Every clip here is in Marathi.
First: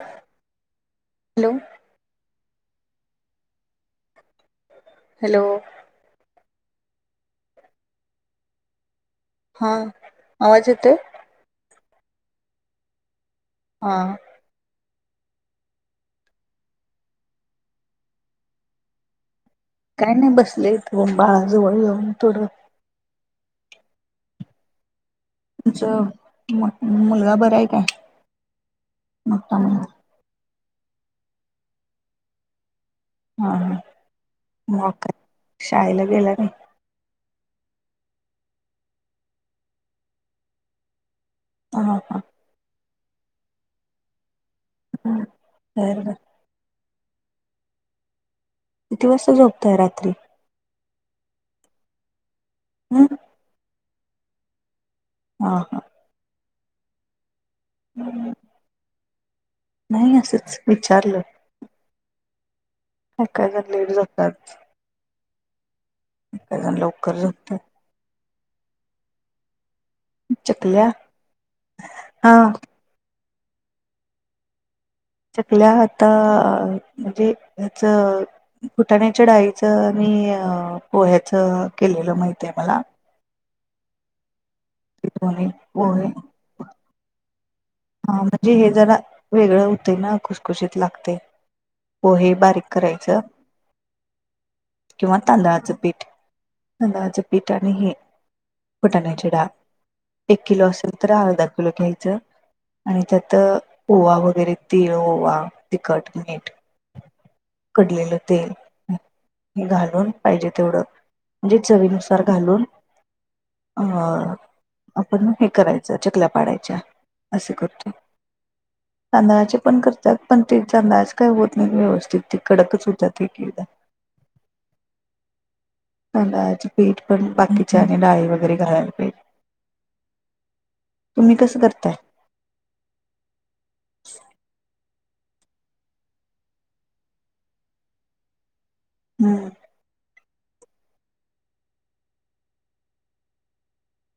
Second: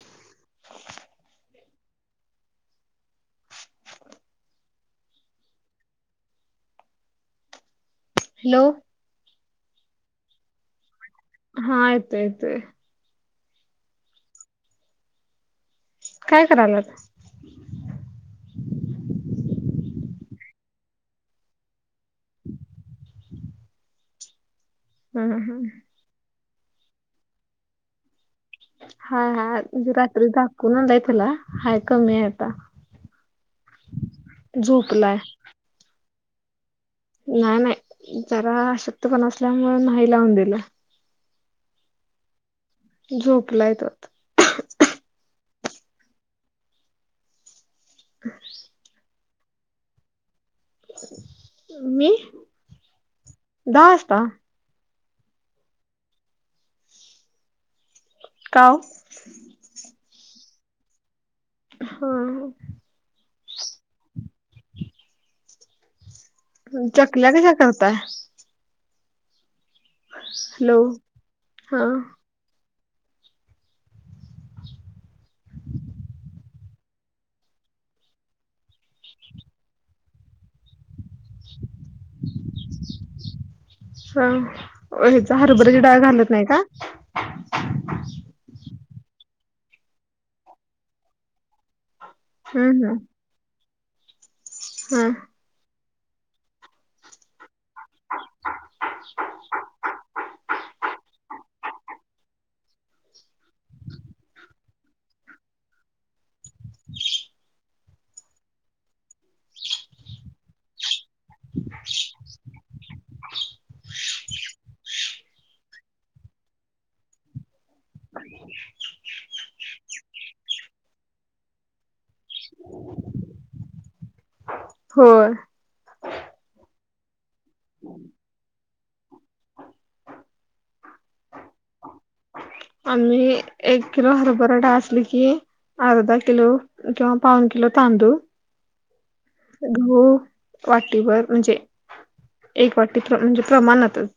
हॅलो हॅलो हॅलो हा आवाज येतोय हा येतोय येतोय हा काय करायलात काय नाही बसलेय त बाळाजवळ येऊन थोडं हम्म हम्म तुमचं मुलगा बर आहे काय हा हा मोठा मुलगा रात्री दाखवून आणलाय त्याला हाय कमी आहे आता हा हा मग झोपलाय काय शाळेला गेला नाही नाही नाही जरा आशक्त पना असल्यामुळे नाही लावून दिलं ह ह झोपलाय तो आता. [inaudible] हम किती वाजता झोपताय रात्री मी हं दहा वाजता ह हा हम् का ओ नाही असंच विचारलं होय ऐकायला [inaudible] जण लवकर चकल्या कश्या झोपतात करताय हॅलो चकल्या हा हा चकल्या आता अ म्हणजे हच फुटाण्याच्या डाळीचं आणि पोह्याचं केलेलं माहित आहे मला हा हेचा दोन्ही हरभऱ्याची डाळ पोहे घालत नाही का? हा म्हणजे हे जरा वेगळं होतंय ना खुसखुशीत लागतंय. पोहे बारीक हम्म हम्म करायचं हा किंवा तांदळाचं पीठ तांदळाच्या बिठा आणि हे फुटाण्याची डाळ एक किलो असेल तर अर्धा किलो घ्यायचं आणि त्यात ओवा वगैरे तीळ ओवा तीखट मीठ कडलेलं तेल घालून पाहिजे तेवढं म्हणजे चवीनुसार घालून अ आपण हे करायचं चकल्या पाडायच्या. असे करतो. तांदळाचे पण करतात पण ते तांदळाचे काय होत नाहीत व्यवस्थित ते कडकच हुत्यात एकेकदा. [inaudible] होय. तांदळाचे पीठ पण बाकीच्या आणि डाळी वगैरे घालायला पाहिजे. तुम्ही कसं करताय? आम्ही एक किलो हरभरा डाळ असली की अर्धा किलो किंवा पाऊन किलो तांदूळ, हम्म गहू वाटीभर म्हणजे एक वाटी म्हणजे प्रमाणातच.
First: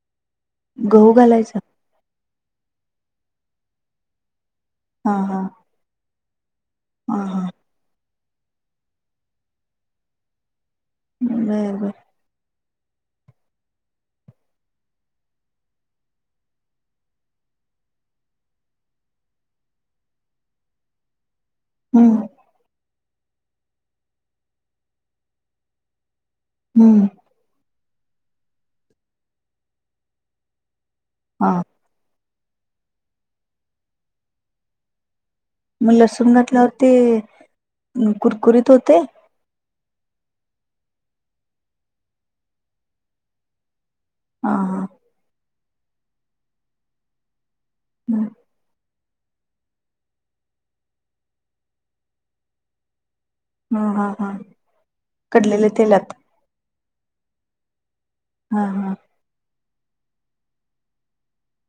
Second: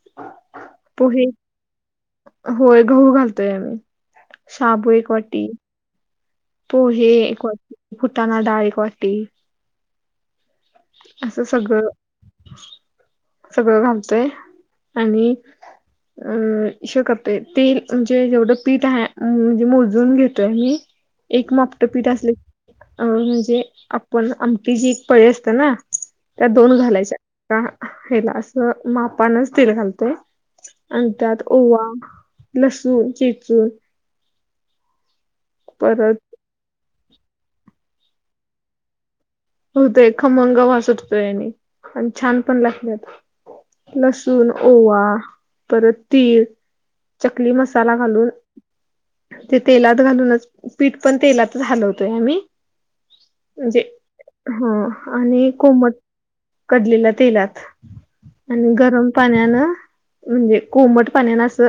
गहू पोहे, घालायचा होय गहू घालतोय आम्ही. शाबु एक हा हा वाटी पोहे हा हा एक वाटी, फुटाना डाळ एक वाटी असं बर सगळं बर सगळं घालतोय आणि अ हे करतोय तेल म्हणजे जेवढं पीठ आहे म्हणजे मोजून घेतोय आम्ही एक माप ट पीठ हम्म असले अ म्हणजे आपण आमटीची एक पळी असते ना त्या दोन हम्म घालायच्या आ हेला असं मापानच तेल घालतोय. अन् त्यात हा ओवा, लसूण चेचूून मग परत लसूण घातल्यावर ते कुरकुरीत होतय? होतय खमंग वास सुटतोय आणि, आणि छान पण लागत्यात. लसूण, हा हा ओवा, परत तीळ, चकली मसा साला हम्म. घालून ते तेलात घालूनच पीठ पण तेलातच हालवतोय आम्ही. हम हा हा. ह आणि कडलेले कोमट तेलात कडलेल्या तेलात हा आणि हा गरम पाण्यानं म्हणजे कोमट पाण्यानं असं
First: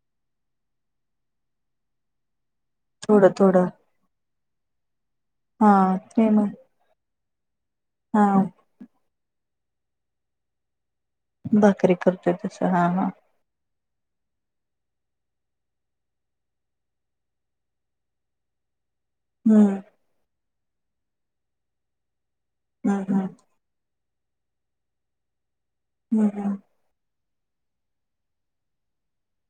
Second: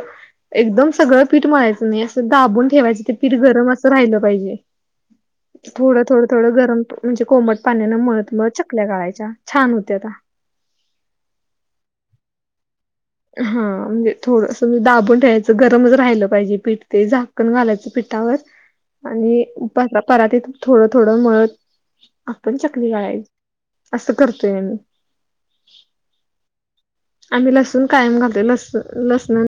एकदम सगळं पीठ मळायचं नाही ते दाबून ठेवायच ते थोडं पीठ थोडं गरम असं राहिलं पाहिजे हा थोडं थोडं ते मग थोडं गरम म्हणजे कोमट पाण्यान हा मळत मळत चकल्या गाळायच्या छान होत्याता. भाकरी करतोय तस हा हा हा म्हणजे थोडंस म्ह दाबून ठेवायचं गरमच राहिलं पाहिजे पीठ ते झाकण घालायचं पीठावर. [inaudible] आणि हम्म परातीत थोडं थोडं मळत आपण चकली हम्म हम्म गाळायची. असं करतोय आम्ही. हम् हम. आम्ही लसूण कायम घालतोय, लस् लसण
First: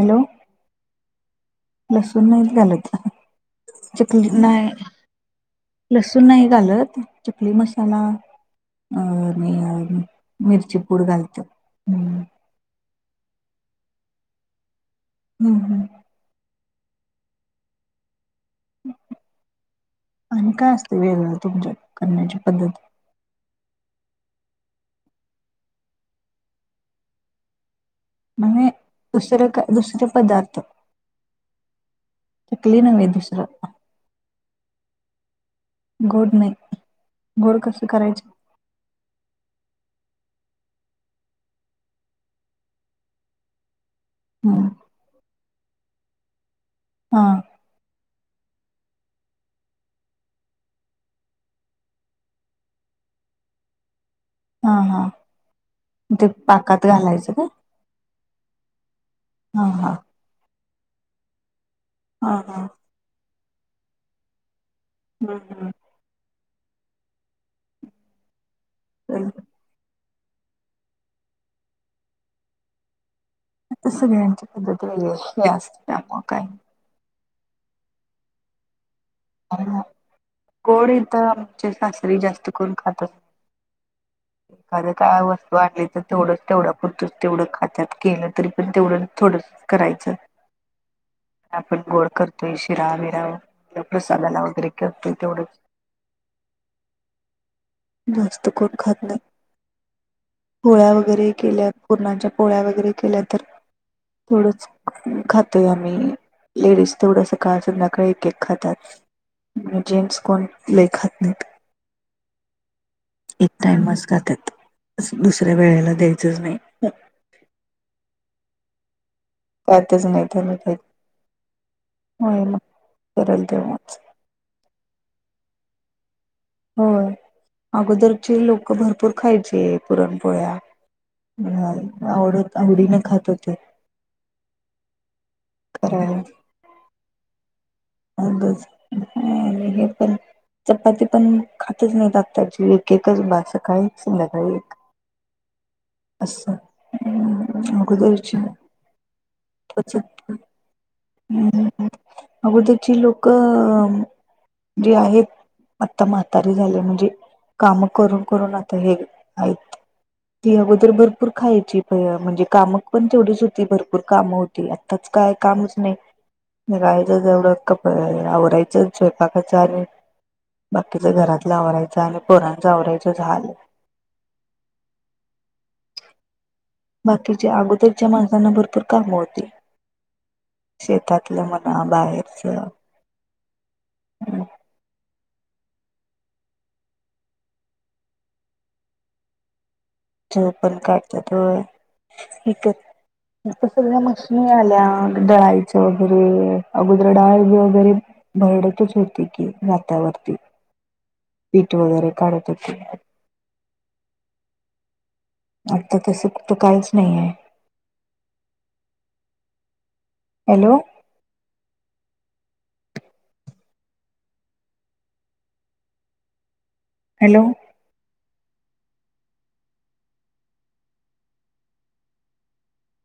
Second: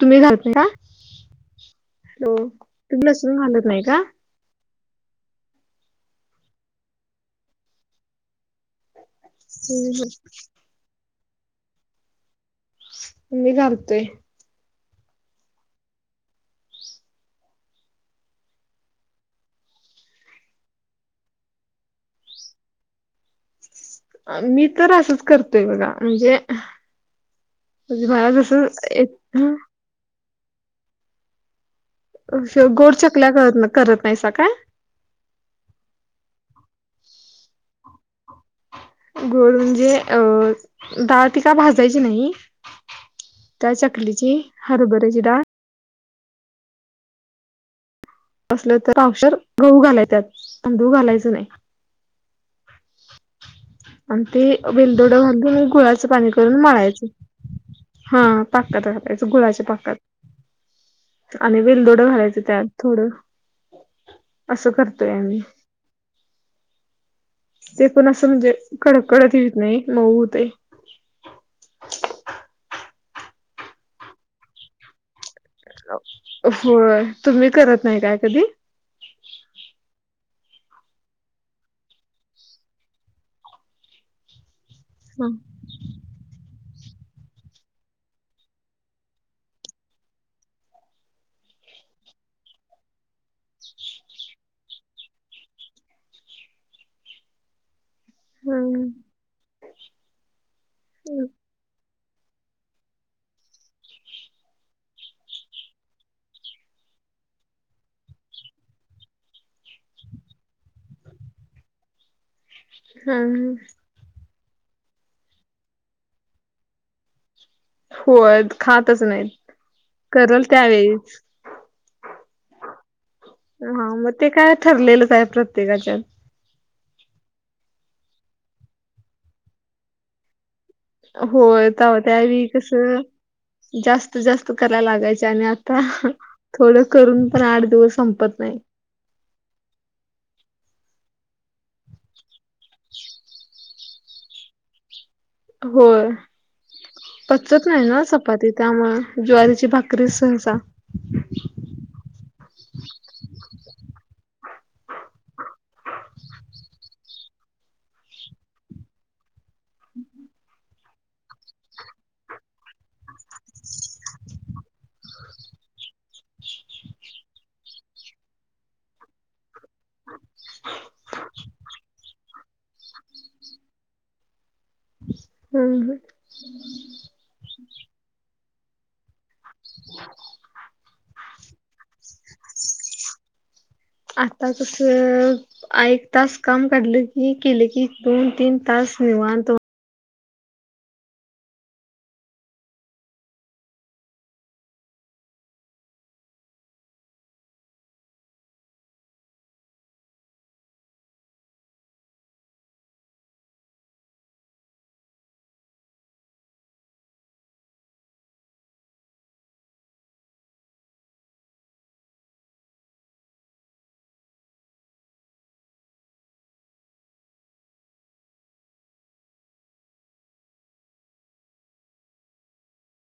हॅलो घालता का? लसूण हॅलो नाहीत घालत तुम्ही लसूण घालत नाही का चकली नाही लसूण नाही घालत, चकली मसाला अ आणि मिरची पूड घालत्यात ह. मी घालतोय. हम्म हम्. आणि काय असतंय वेगळ तुमच्यात करण्याची पद्धत. मी तर असंच करतोय बघा म्हणजे. मला जसं म्हने एक दुसरे दुसरे पदार्थ असं चकली गोड नव्हे चकल्या दुसरं करत नाहीसा काय? गोड नाही, गोड कसं करायच्या? गोड म्हणजे अ डाळ ती का भाजायची नाही. त्या चकलीची हम्म हरभऱ्याची डाळ. हा. असलं तर पावशर गहू घालाय त्यात तांदुळ घालायचं नाही. आणि ते हा हा बिलदोड घालून म गुळाचं ते पाणी करून पाकात मळायच घालायचं का हा पाक त्याच गुळाच्या हा हा पाकात. आणि वेलदोड हा घालायच हा त्यात थोडं असं करत. हम् हम. ते पण असं म्हणजे कडक हम्म कडत येत नाही मऊ होतंय. इथं सगळ्यांची पद्धती वेगळी ये. होय तुम्ही करत नाही काय कधी? गोड इथ आमच्या सासरी जास्त करून खात एखाद काय हा वस्तू आणली तर. तेवढंच तेवढं पुरत तेवढं खात्यात की नाई तरी पण तेवढं थोडं करायचं. आपण गोड करतोय शिरा बिरा प्रसादाला वगैरे करतोय तेवढंच. जास्त कोण हम्म खात नाय. पोळ्या वगैरे केल्यात पूरणांच्या पोळ्या वगैरे केल्या तर थोडच खातोय आम्ही. लेडीज तेवड सकाळ सध्याकाळी एक एक खातात. म्हे जेम्स कोण लय खात नाहीत. एक हम्म टाइमच खातात दुसऱ्या वेळेला द्यायचंच नाही. होय खातच नाहीत. खातच नाही करल त्याला त्यावेळीच होय ना करल हा तेव्हाच. मग ते काय ठरलेलंच आहे प्रत्येकाच. होय, अगोदरचे लोक भरपूर खायचे पुरणपोळ्या. होय ह तवा त्यावेळी आवडत आवडीने कसं खात होते. जास्त जास्त करायला लागायचे आणि आता करायला थोडं करून पण आठ दिवस संपत नाही. हे पण चपाती पण खातच नाही आताची एक एकच बास सकाळीच संध्याकाळी एक होय. असं पचत नाही ना अगोदरची चपाती त्यामुळे ज्वारीची भाकरी सहसा. ह् अगोदरची लोक जे आहेत आता म्हातारी झाले म्हणजे काम करून करून आता हे आहेत. ती अगोदर भरपूर खायची प म्हणजे काम पण तेवढीच होती भरपूर काम तिला आत्ताच काय कामच नाही रायचं जवढं कप आवरायचं स्वयंपाकाच आणि बाकीच्या घरात नवऱ्याच आणि पोरंच आवरायचं झालं. हम् ह. बाकीच्या अगोदरच्या माणसांना भरपूर काम होती. [unintelligible] शेतातलं म्हणा बाहेरच आता कसं एक तास काम काढलं की केले की दोन तीन तास निवांत जो पण काढत तो एकच ता सगळ्या मशनी आल्या डळाळीच्या वगैरे अगोदर डाळ वगैरे भरडतच होते की नाात्यावरती पीठ वगैरे काढत होते. आता तसं कुठं कायच नाहीय. हॅलो. हॅलो.